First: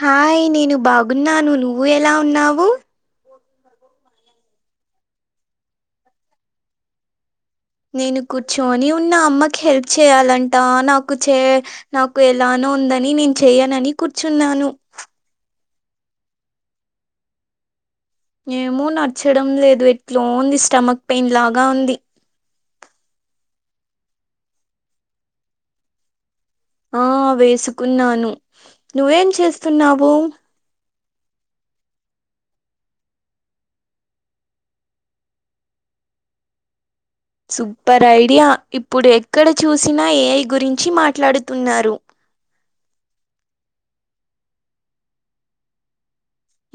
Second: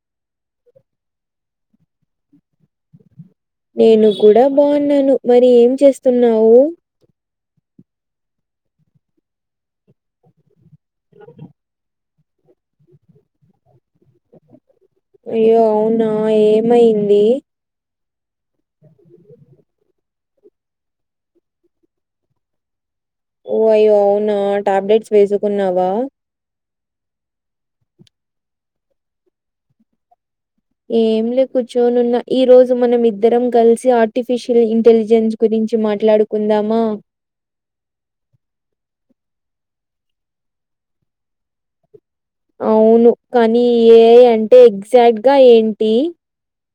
Hi నేను బాగున్నాను నువ్వు ఎలా ఉన్నావు నేను కూడా బాగున్నాను మరి ఏం చేస్తున్నావు నేను కూర్చోని ఉన్న అమ్మకి హెల్ప్ చేయాలంట నాకు చే నాకు ఎలానో ఉందని నేను చెయనని కూర్చున్నాను అయ్యో అవునా ఏమయింది ఏమో నచ్చచడం లేదు ఎట్లో ఉంది స్టమక్ పెయిన్ లాగా ఉంది ఓ అయ్యో అవునా టాబ్లెట్స్ వేసుకున్నావా ఆ వేసుకున్నాను నువ్వేం చేస్తున్నావు ఏం లే కూర్చొని ఉన్న ఈరోజు మనం ఇద్దరం కలిసి ఆర్టిఫిషియల్ ఇంటెలిజెన్స్ గురించి మాట్లాడుకుందామా సూపర్ ఐడియా ఇప్పుడు ఎక్కడ చూసినా ఏఐ గురించి మాట్లాడుతున్నారు అవును కానీ ఏ అంటే ఎగ్జాక్ట్గా ఏంటి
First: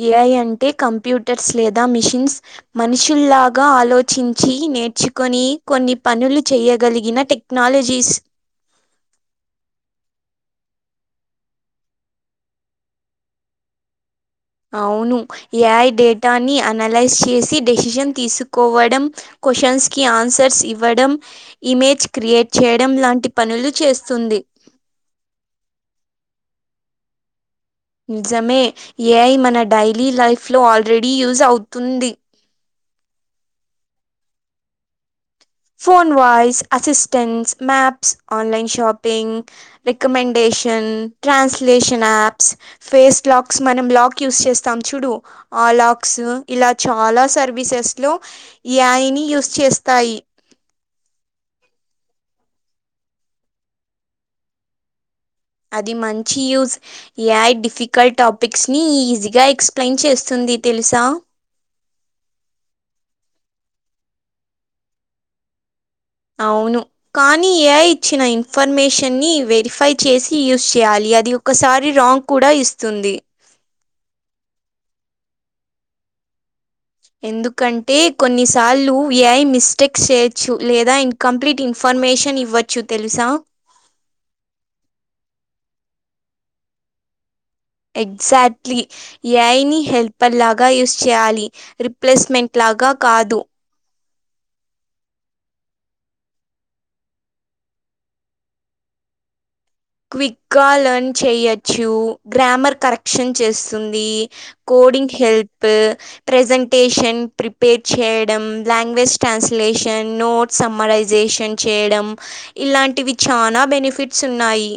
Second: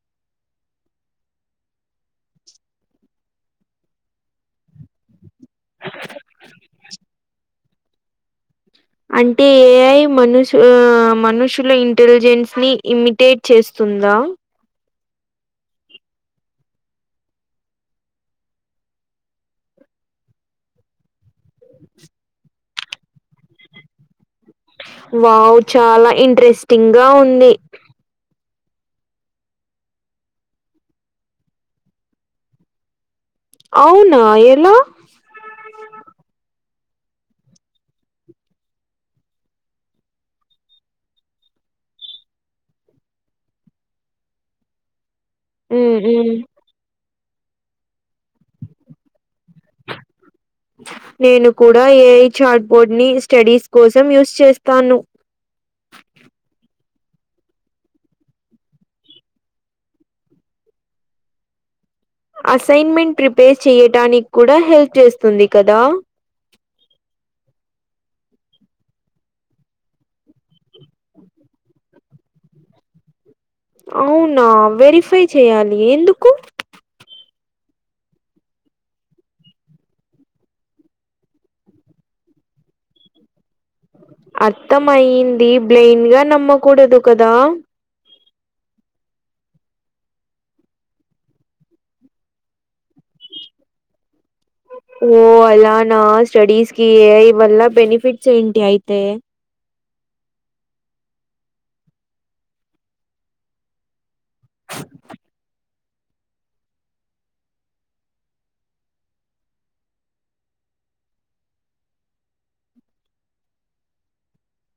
ఏఐ అంటే కంప్యూటర్స్ లేదా మిషిన్స్ మనుషుల్లాగా ఆలోచించి నేర్చు కొని కొన్ని పనులు చేయగలిగిన టెక్నాలజీస్ అంటే ఏఐ మనుషు ఆ మనుషుల ఇంటెలిజెన్స్ని ఇమిటేట్ చేస్తుందా అవును ఏఐ డేటాని అనలైజ్ చేసి డెసిషన్ తీసుకోవడం క్వ్చన్స్కి ఆన్సర్స్ ఇవ్వడం ఇమేజ్ క్రియేట్ చేయడం లాంటి పనులు చేస్తుంది వావ్ చాలా ఇంట్రెస్టింగ్గా ఉంది నిజమే ఏఐ మన డైలీ లైఫ్ లో ఆల్రెడీ యూజ్ అవుతుంది అవ్నా ఎలా phone voice assistants maps online shopping recommendation translation apps face locks మనం లాక్ యూస్ చేస్తాం చూడు హ్మ్. ఆలాక్స్ హ్మ్. ఇలా చాలా సర్వీసెస్లో ఐని యూస్ చేస్తాయి నేను కూడా ఏఐ చార్ట్ బోర్డ్ని స్టడీస్ కోసం యూస్ చేస్తాను అది మంచి యూజ్ ఎఐ డిఫికల్ట్ టాపిక్స్ని ఈజీగా ఎక్స్ప్లెయిన్ చేస్తుంది తెలుసా అసైన్మెంట్ ప్రిపేర్ చెయటానికి కూడా హెల్ప్ చేస్తుంది కదా అవును కానీ ఏఐ ఇచ్చిన ఇన్ఫర్మేషన్ని వెరిఫై చేసి యూజ్ చేయాలి అది ఒకసారి రాంగ్ కూడా ఇస్తుంది అవునా వెరిఫై చెయాలి ఎందుకు ఎందుకంటే కొన్నిసార్లు ఏఐ మిస్టేక్ చేయొచ్చు లేదా ఇంకా కంప్లీట్ ఇన్ఫర్మేషన్ ఇవ్వచ్చు తెలుసా అర్థం అయింది బ్లేమ్ గా నమ్మకూడదు కదా ఎక్జాట్లీ ఏఐ ని హెల్పర్ లాగా యూజ్ చేయాలి రిప్లేస్మెంట్ లాగా కాదు ఓ అలానా స్టడీస్ కి ఏఐ వల్ల బెనిఫిట్స్ ఏంటి అయితే క్విక్ గా లర్న్ చేయొచ్చు గ్రామర్ కరెక్షన్ చేస్తుంది కోడింగ్ హెల్ప్ ప్రజెంటేషన్ ప్రిపేర్ చేయడం లాంగ్వేజ్ ట్రాన్స్లేషన్ నోట్ సమ్మరైజేషన్ చేయడం ఇలాంటివి చానా బెనిఫిట్స్ ఉన్నాయి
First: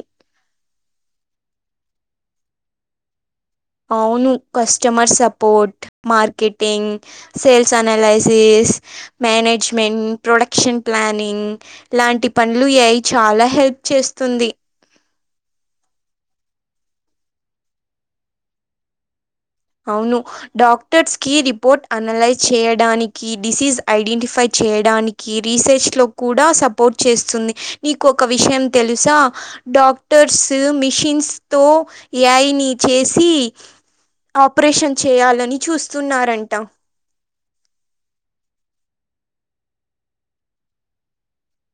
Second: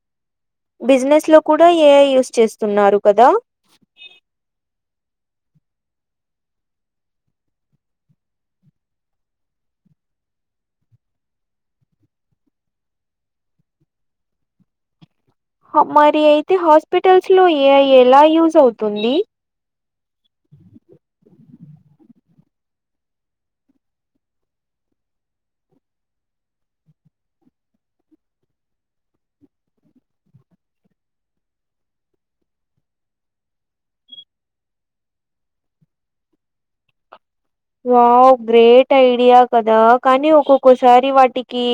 బిజినెస్ లో కూడా ఏఐ యూస్ చేస్తున్నారు కదా అవును customer support marketing sales analysis management production planning ఇలాంటి పనులు ఏఐ చాలా హెల్ప్ చేస్తుంది హ మరి అయితే హాస్పిటల్స్ లో ఏఐ ఎలా యూజ్ అవుతుంది అవును డాక్టర్స్ కి రిపోర్ట్ అనలైజ్ చేయడానికి డిసీస్ ఐడెంటిఫై చేయడానికి కి రీసెర్చ్ లో కూడా సపోర్ట్ చేస్తుంది నీకు ఒక విషయం తెలుసా డాక్టర్స్ మిషిన్స్ తో ఏ ఐ నీ చేసి ఆపరేషన్ చేయాలని చూస్తున్నారంట వావ్ గ్రేట్ ఐడియా కదా కానీ ఒక్కొక్కసారి వాటికి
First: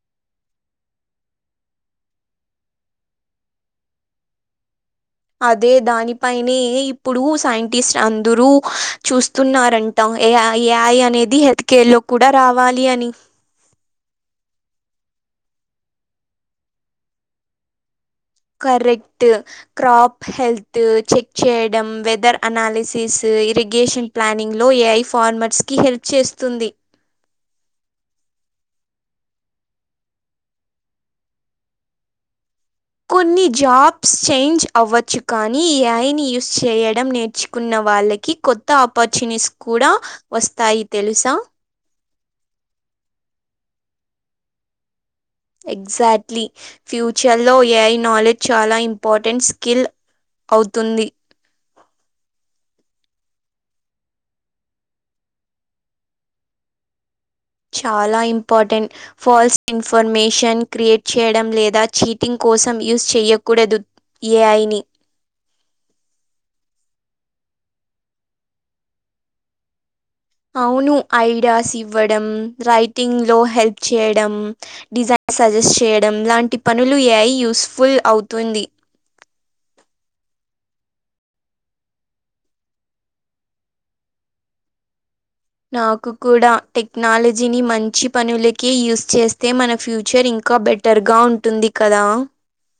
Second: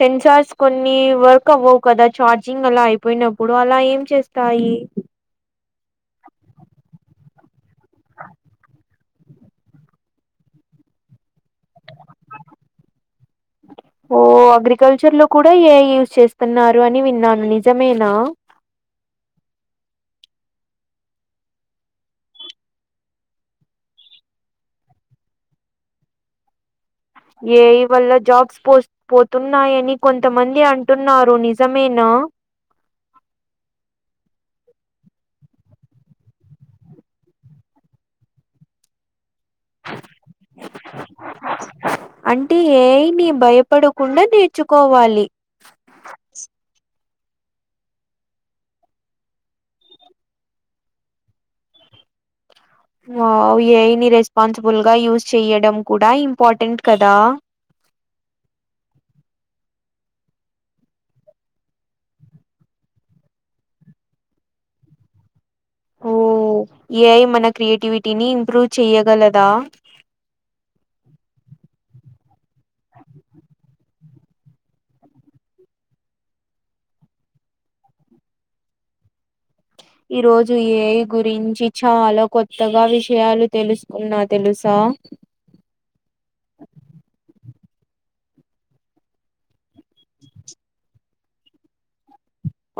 సెన్సార్స్ కొన్ని వర్క్ అవ్వవు కదా ఛార్జింగ్ అలా అయిపోయినప్పుడు అలా ఏం చేస్ తాయి అదే దానిపైనే ఇప్పుడు సైంటిస్ట్ అందరూ చూస్తున్నారం టా ఏఐ ఏఐ అనేది హెల్త్ కేర్ లో కూడా రావాలి అని ఓ అగ్రికల్చర్ లో కూడా ఏఐ యూజ్ చేస్తున్నారు అని విన్నాను నిజమేనా కరెక్ట్ క్రాప్ హెల్త్ చెక్ చేయడం వెదర్ అనాలిసిస్, ఇరిగేషన్ ప్లానింగ్లో ఏఐ ఫార్మర్స్ కి హెల్ప్ చేస్తుంది ఏ ఐ వల్ల జాబ్స్ పోస్ పోతున్నాయని కొంతమంది అంటున్నారు నిజమేనా కొన్ని జాబ్స్ చేంజ్ అవ్వచ్చు కానీ ఏఐని యూస్ చేయడం నేర్చుకున్న వాళ్ళకి కొత్త ఆపర్చునిటీస్ కూడా వస్తాయి తెలుసా అంటే ఏఐని భయపడకుండా నేర్చుకోవాలి ఎగ్జాక్ట్లీ ఫ్యూచర్ లో ఏఐ నాలెడ్జ్ చాలా ఇంపార్టెంట్ స్కిల్ అవుతుంది వావ్ ఏఐ రెస్పాన్సిబుల్ గా యూజ్ చెయడం కూడా ఇంపార్టెంట్ కదా చాలా ఇంపార్టెంట్ ఫాల్స్ ఇన్ఫర్మేషన్ క్రియేట్ చేయడం లేదా చీటింగ్ కోసం యూజ్ చేయకూడదు ఏ ఐ నీ ఓ ఏఐ మన క్రియేటి విటీని ఇంప్రూవ్ చేయ్యగలదా అవును ఐడియాస్ ఇవ్వడం రైటింగ్ లో హెల్ప్ చేయడం డిజైన్ సజెస్ట్ చేయడం లాంటి పనులు ఏఐ యూజ్ ఫుల్ అవుతుంది ఈ రోజు ఏఐ గురించి చాలా కొత్తగా విషయాలు తెలుసుకున్నా తెలుసా నాకు కూడా టెక్నాలజీని మంచి పనులకే యూజ్ చేస్తే మన ఫ్యూచర్ ఇంకా బెట టర్ గా ఉంటుంది కదా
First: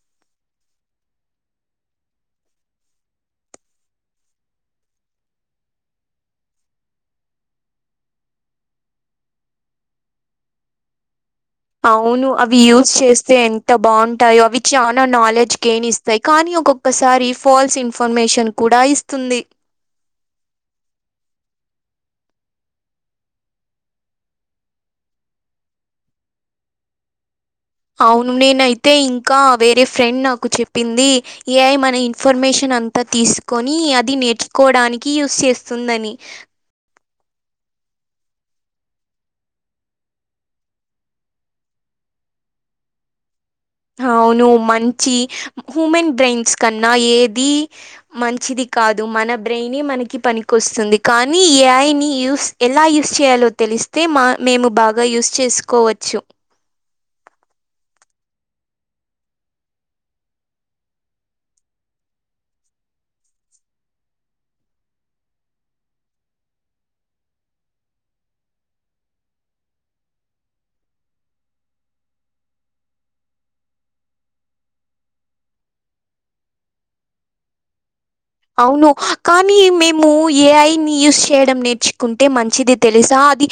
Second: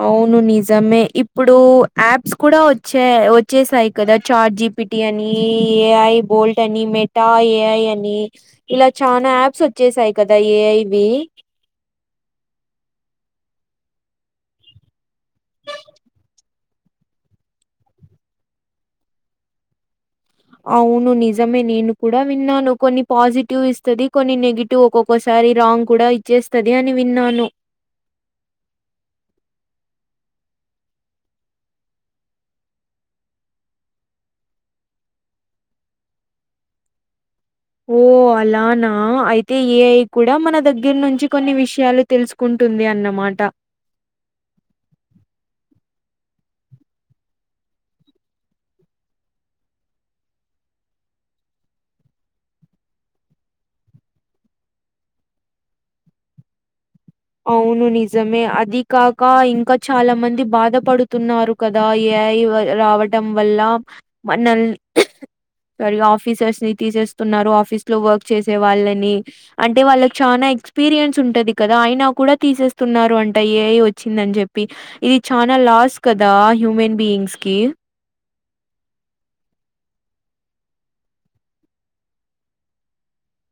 అవును నిజమే ఇప్పుడు యాప్స్ కూడా వచ్చాయి వచ్చేసాయి కదా చాట్ జి పిటీ అని ఏ ఐ బోల్ట్ అని మెటా ఏఐ అని ఇలా చానా యాప్స్ వచ్చేసాయి కదా ఏఐవి అవును అవి యూజ్ చేస్తే ఎంత బాగుంటాయో అవి చానా నాలెడ్జ్ గెయిన్ ఇస్తా యి కానీ ఒక్కొక్కసారి ఫాల్స్ ఇన్ఫర్మేషన్ కూడా ఇస్తుంది అవును నిజమే నేను కూడా విన్నాను కొన్ని పాజిటివ్ ఇస్తది కొన్ని నెగి టివ్ ఒక్కొక్కసారి రాంగ్ కూడా ఇచ్చేస్తది అని విన్నాను అవును నేనయితే ఇంకా వేరే ఫ్రెండ్ నాకు చెప్పింది ఏఐ మన ఇన్ఫర్మేషన్ అంతా తీసుకొని అది నేర్చోకోవడానికి యూజ్ చేస్తుందని ఓ అలానా అయితే ఏఐ కూడా మన దగ్గర నుంచి కొన్ని విషయాలు తెలుసుకుంటుంది అన్నమాట అవును మంచి హ్యూమన్ బ్రెయిన్స్ కన్నా ఏది మంచిది కాదు మన బ్రెయినే మనకి పనికి వస్తుంది కానీ ఏఐని యూజ్ ఎలా యూజ్ చేయాలో తెలిస్తే మా మేము బాగా యూజ్ చేసుకోవచ్చు అవును నిజమే అది కాక ఇంకా చాలా మంది బాధపడుతున్నారు కదా ఎఐ రావటం వల్ల మ నల్ వాళ్ళు ఆఫీసర్స్ ని తీసేస్తున్నారు ఆఫీస్ లో వర్క్ చేసే వాళ్ళని అంటే వాళ్ళకి చాలా ఎక్స్పీరియన్స్ ఉంటది కదా ఆయిన కూడా తీసేస్తున్నారు అంట ఏఐ వచ్చిందని చెప్పి ఇది చానా లాస్ కదా హ్యూమన్ బీయింగ్స్ కి అవును కానీ మేము ఏఐని యూజ్ చేయడం నేర్చుకుంటే మంచిది తెలుసా అది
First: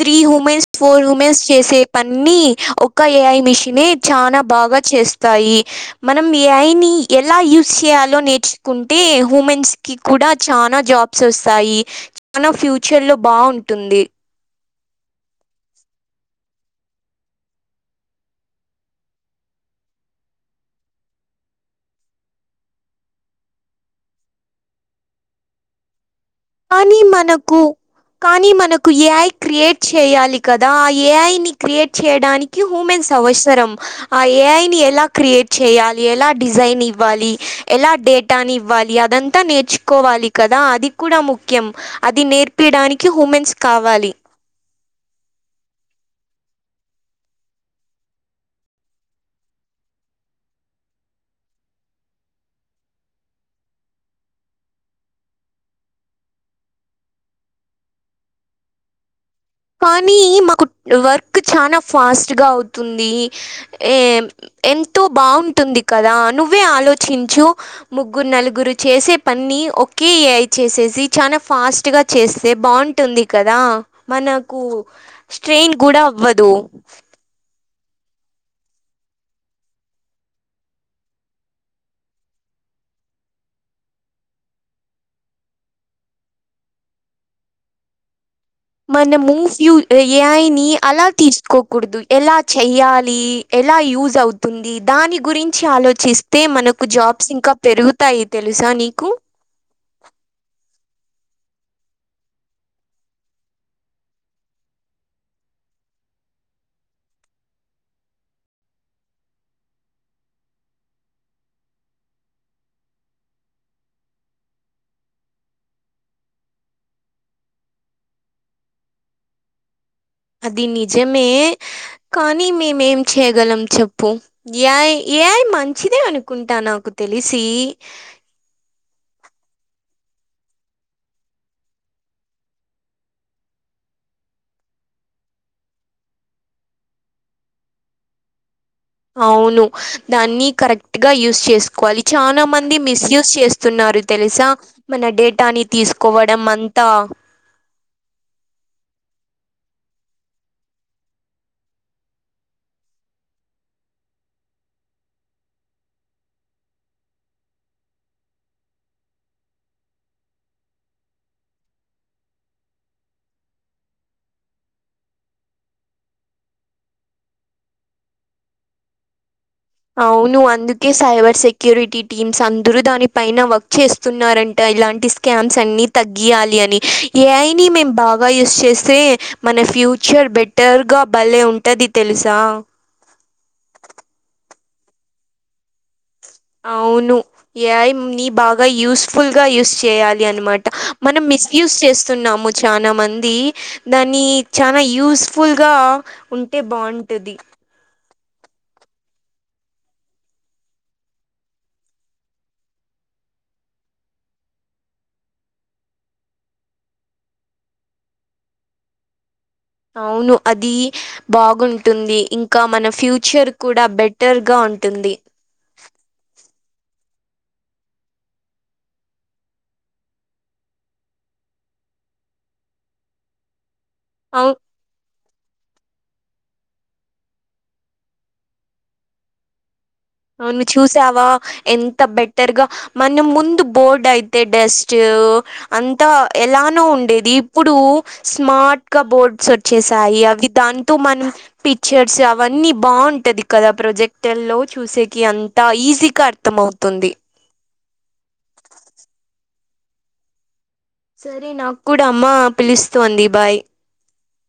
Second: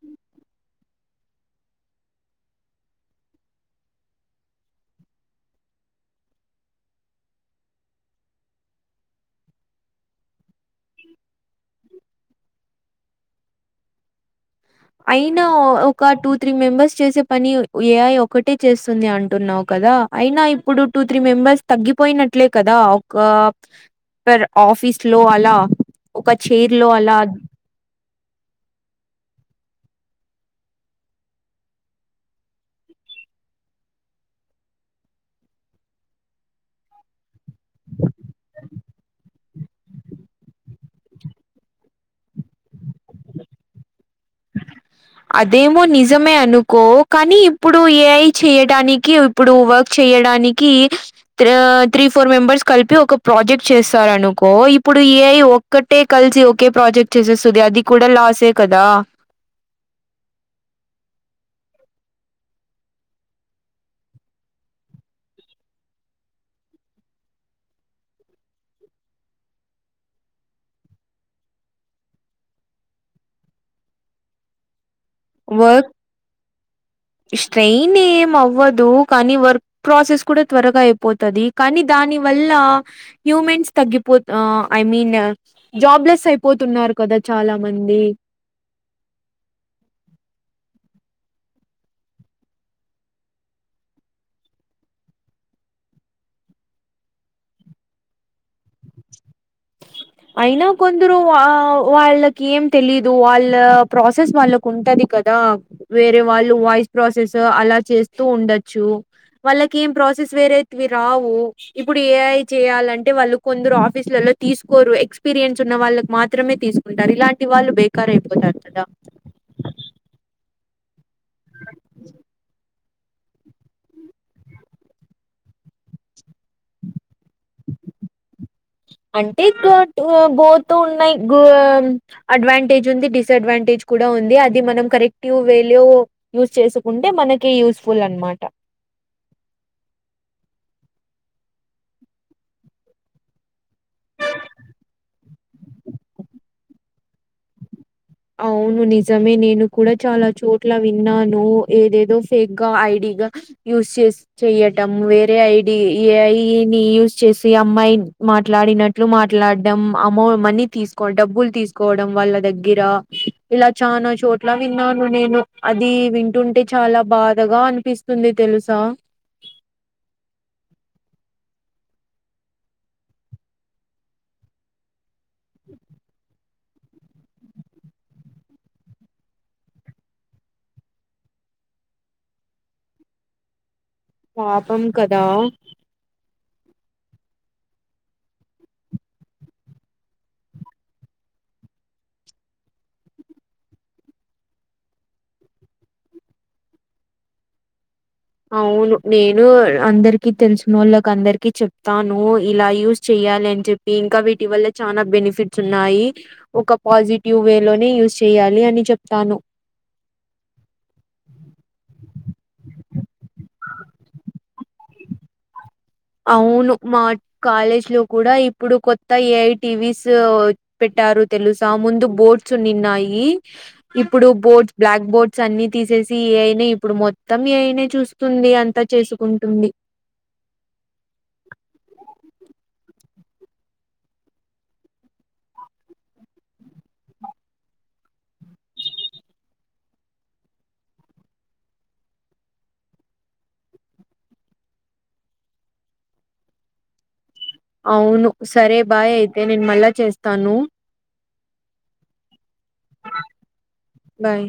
త్రీ హుమెన్స్ ఫోర్ హుమెన్స్ చేసే పనిని ఒక ఏఐ మిషన్ చాలా బాగా చేస్త తాయి మనం ఏఐ నీ ఎలా యూజ్ చేయాలో నేర్చుకుంట టే హుమెన్స్ కి కూడా చానా జాబ్స్ వస్తాయి చానా ఫ్యూచర్ లో బాగుంటుంది అయినా ఒక టూ త్రీ మెంబర్స్ చేసే పని ఏఐ ఒకటే చేస్తుంది అంటున్నావు కదా అయినా ఇప్పుడు టూ త్రీ మెంబర్స్ తగ్గిపోయినట్లే కదా ఒక పర్ ఆఫీస్ లో అలా ఒక చె కానీ మనకు కానీ మనకు ఏఐ క్రియేట్ చేయాలి కదా ఆ ఏఐని క్రియేట్ చేయడాని క్యా హూమన్స్ అవసరం ఆ ఏఐ ని ఎలా క్రియేట్ చేయాలి ఎలా డిజైన్ ఇవ్వాలి ఎలా డేట్ ట్టాని ఇవ్వాలి అదంతా నేర్చుకోవాలి కదా అది కూడా ముఖ్యం అది నేర్పయడానికి హుమెన్స్ కావాలి అదేమో నిజమే అనుకో కానీ ఇప్పుడు ఏఐ చేయడానికి ఇప్పుడు వర్క్ చేయడానికి త్రా త్రీ ఫోర్ మెంబర్స్ కలిపి ఒక ప్రాజెక్ట్ చేస్తారునుకో ఇప్పుడు ఏఐ ఒక్కటే కలిసి ఒకే ప్రాజెక్ట్ చేసేస్తుంది అది కూడా లాసే కదా కానీ మాకు వర్క్ చానా ఫాస్ట్గ అవుతుంది ఏ ఎంతో బాగుంటుంది కదా నువ్వే ఆలోచించు ముగ్గురు నలుగురు చేసే పన్ని ఒకే ఏ ఐ చేసేసి చానా ఫాస్ట్ గా చేస్తే బావుంట్ టున్ది కదా మనకు స్ట్రెయిన్ వర్క్ కూడ అవ్వదు స్ట్రెయిన్ ఏం అవ్వదు కనీ వర్క్ ప్రాసెస్ కూడ త్వరగా అయిపోతది కనీ దాని వల్ల హ్యూమన్స్ తగ్గిపోత్ ఆ ఐ మీన్ జాబ్లెస్ అయిపోతున్నారు కదా చాలా మంది మన మూవ్సియు ఏ ఐ ని అలా తీసుకోకూడదు ఎలా చెయ్యాలి ఎలా యూజ్ అవుతుంది దాని గురించి ఆలోచిస్తే మనకు జాబ్స్ ఇంకా పెరుగుతాయి తెలుసా నీకు అయినా కొందరు వా వాళ్ళకి ఏం తెలీదు వాళ్ళ ప్రాసెస్ వాళ్ళక్ కుంటది కదా వేరే వాళ్ళు వాయిస్ ప్రాసెస్ అలా చేస్తూ ఉండచ్చు వాళ్ళకి ఏం ప్రాసెస్ వేరేతివి రావు ఇప్పుడు ఏ ఐ చేయాలంటే వాళ్ళు కొందరు ఆఫీసులలల్లో తీసుకోరు ఎక్స్పీరియన్స్ ఉన్న వాళ్ళకి మాత్రమే తీసుకుంటారు ఇలాంటి వాళ్ళు బే కారైపోతారు గదా అది నిజమే కానీ మేమేం చేయగలం చెప్పు యాయ్ ఏ ఐ మంచిదే అనుకుంటా నాకు తెలిసి అంటే థాట్ ఆ గోతూ ఉన్నాయి గొ అడ్వాంటేజ్ ఉంది డిస్ అడ్వాన్టేజ్ కూడ ఉంది అది మనం కరెక్టివ్ వేలో యూస్ చేసుకుంటే మనకీ యూస్ ఫుల్ అనమాట అవును దాన్ని కరెక్ట్ గ యూస్ చేసుకోవాలి చాలా మంది మిస్యూస్ చేస్ స్తున్నారు తెలుసా మన డేటాని తీసుకోవడం అంతా అవును నిజమే నేను కూడ చాలా చోట్ల విన్నాను ఏదేదో ఫేక్గ ఐ డి గా యూస్ చేస్ చెయ్యటం వేరే ఐ డి ఏ ఐ ని యూజ్ చేసి అమ్మాయి మాట్లాడినట్ ట్లు మాట్లాడ్డం అమౌ మనీ తీసుకోడం డబ్బులు తీసుకోవడం వాళ్ళ దగ్గర ఇలా చానా చోట్ల విన్నాను నేను అది వింటుంటే చాలా బాధగా అనిపిస్ స్తుంది తెలుసా అవును అందుకే సైబర్ సెక్యూరిటీ టీమ్స్ అందరూ దానిపైన వర్క్ చేస్తున్నారంట ఇలాంటిస్ స్కామ్స్ అన్ని తగ్గియాలి అని ఏ ఐ ని మేము బాగా యూస్ చేస్తే మన ఫ్యూచర్ బెటర్ గ భలే ఉంటది తెలుసా పాపం కదా అవును ఏ ఐ ని బాగ యూస్ఫుల్ గ యూస్ చేయాలి అనమాట మనం మిస్ యూస్ చేస్తున్నాము చానా మంది దాన్ని చానా యూస్ఫుల్గా ఉంటే బావుంటది అవును నేను అందరికి తెలిసినోళ్ళకందరికి చెప్తాను ఇలా యూజ్ చెయ్యాలి అని చెప్ ఇంకా వీటి వల్ల చానా బెనిఫిట్స్ ఉన్నాయి ఒక పాజిటివ్ వే లోనే యూస్ చేయాలి అని చెప్తాను అవును అదీ బాగుంటుంది ఇంకా మన ఫ్యూచర్ కూడ బెటర్ గా ఉంటుంది అవును మా కాలేజ్ లో కూడ ఇప్పుడు కొత్త ఏ ఐ టి వీ స్ పెట్టారు తెలుసా ముందు బోర్డ్స్ ఉండిన్నాయి ఇప్పుడు అవు బోర్డ్ బ్లాక్ బోర్డ్స్ అన్ని తీసేసి ఏ ఐ నే ఇప్పుడు మొత్తం ఏ ఐ నేచూస్తుంది అంతా చేసుకుంటుంది అవు నువ్ చూసావా ఎంత బెటర్గా మన ముందు బోర్డ్ అయితే డెస్ట్ అంతా ఎలానో ఉండేది ఇప్పుడు స్మార్ట్గా బోర్డ్స్ చేశాయి అవి దాంతో మనం పిక్చర్స్ అవన్నీ బాగుంటది కదా ప్రొజెక్టర్ లో చూసేకి అంతా ఈజీగా అర్థం అవుతుంది అవును సరే బాయ్ అయితే నేను మళ్ళా చేస్తాను సరే నాకు కూడా అమ్మ పిలుస్తోంది బాయ్ బాయ్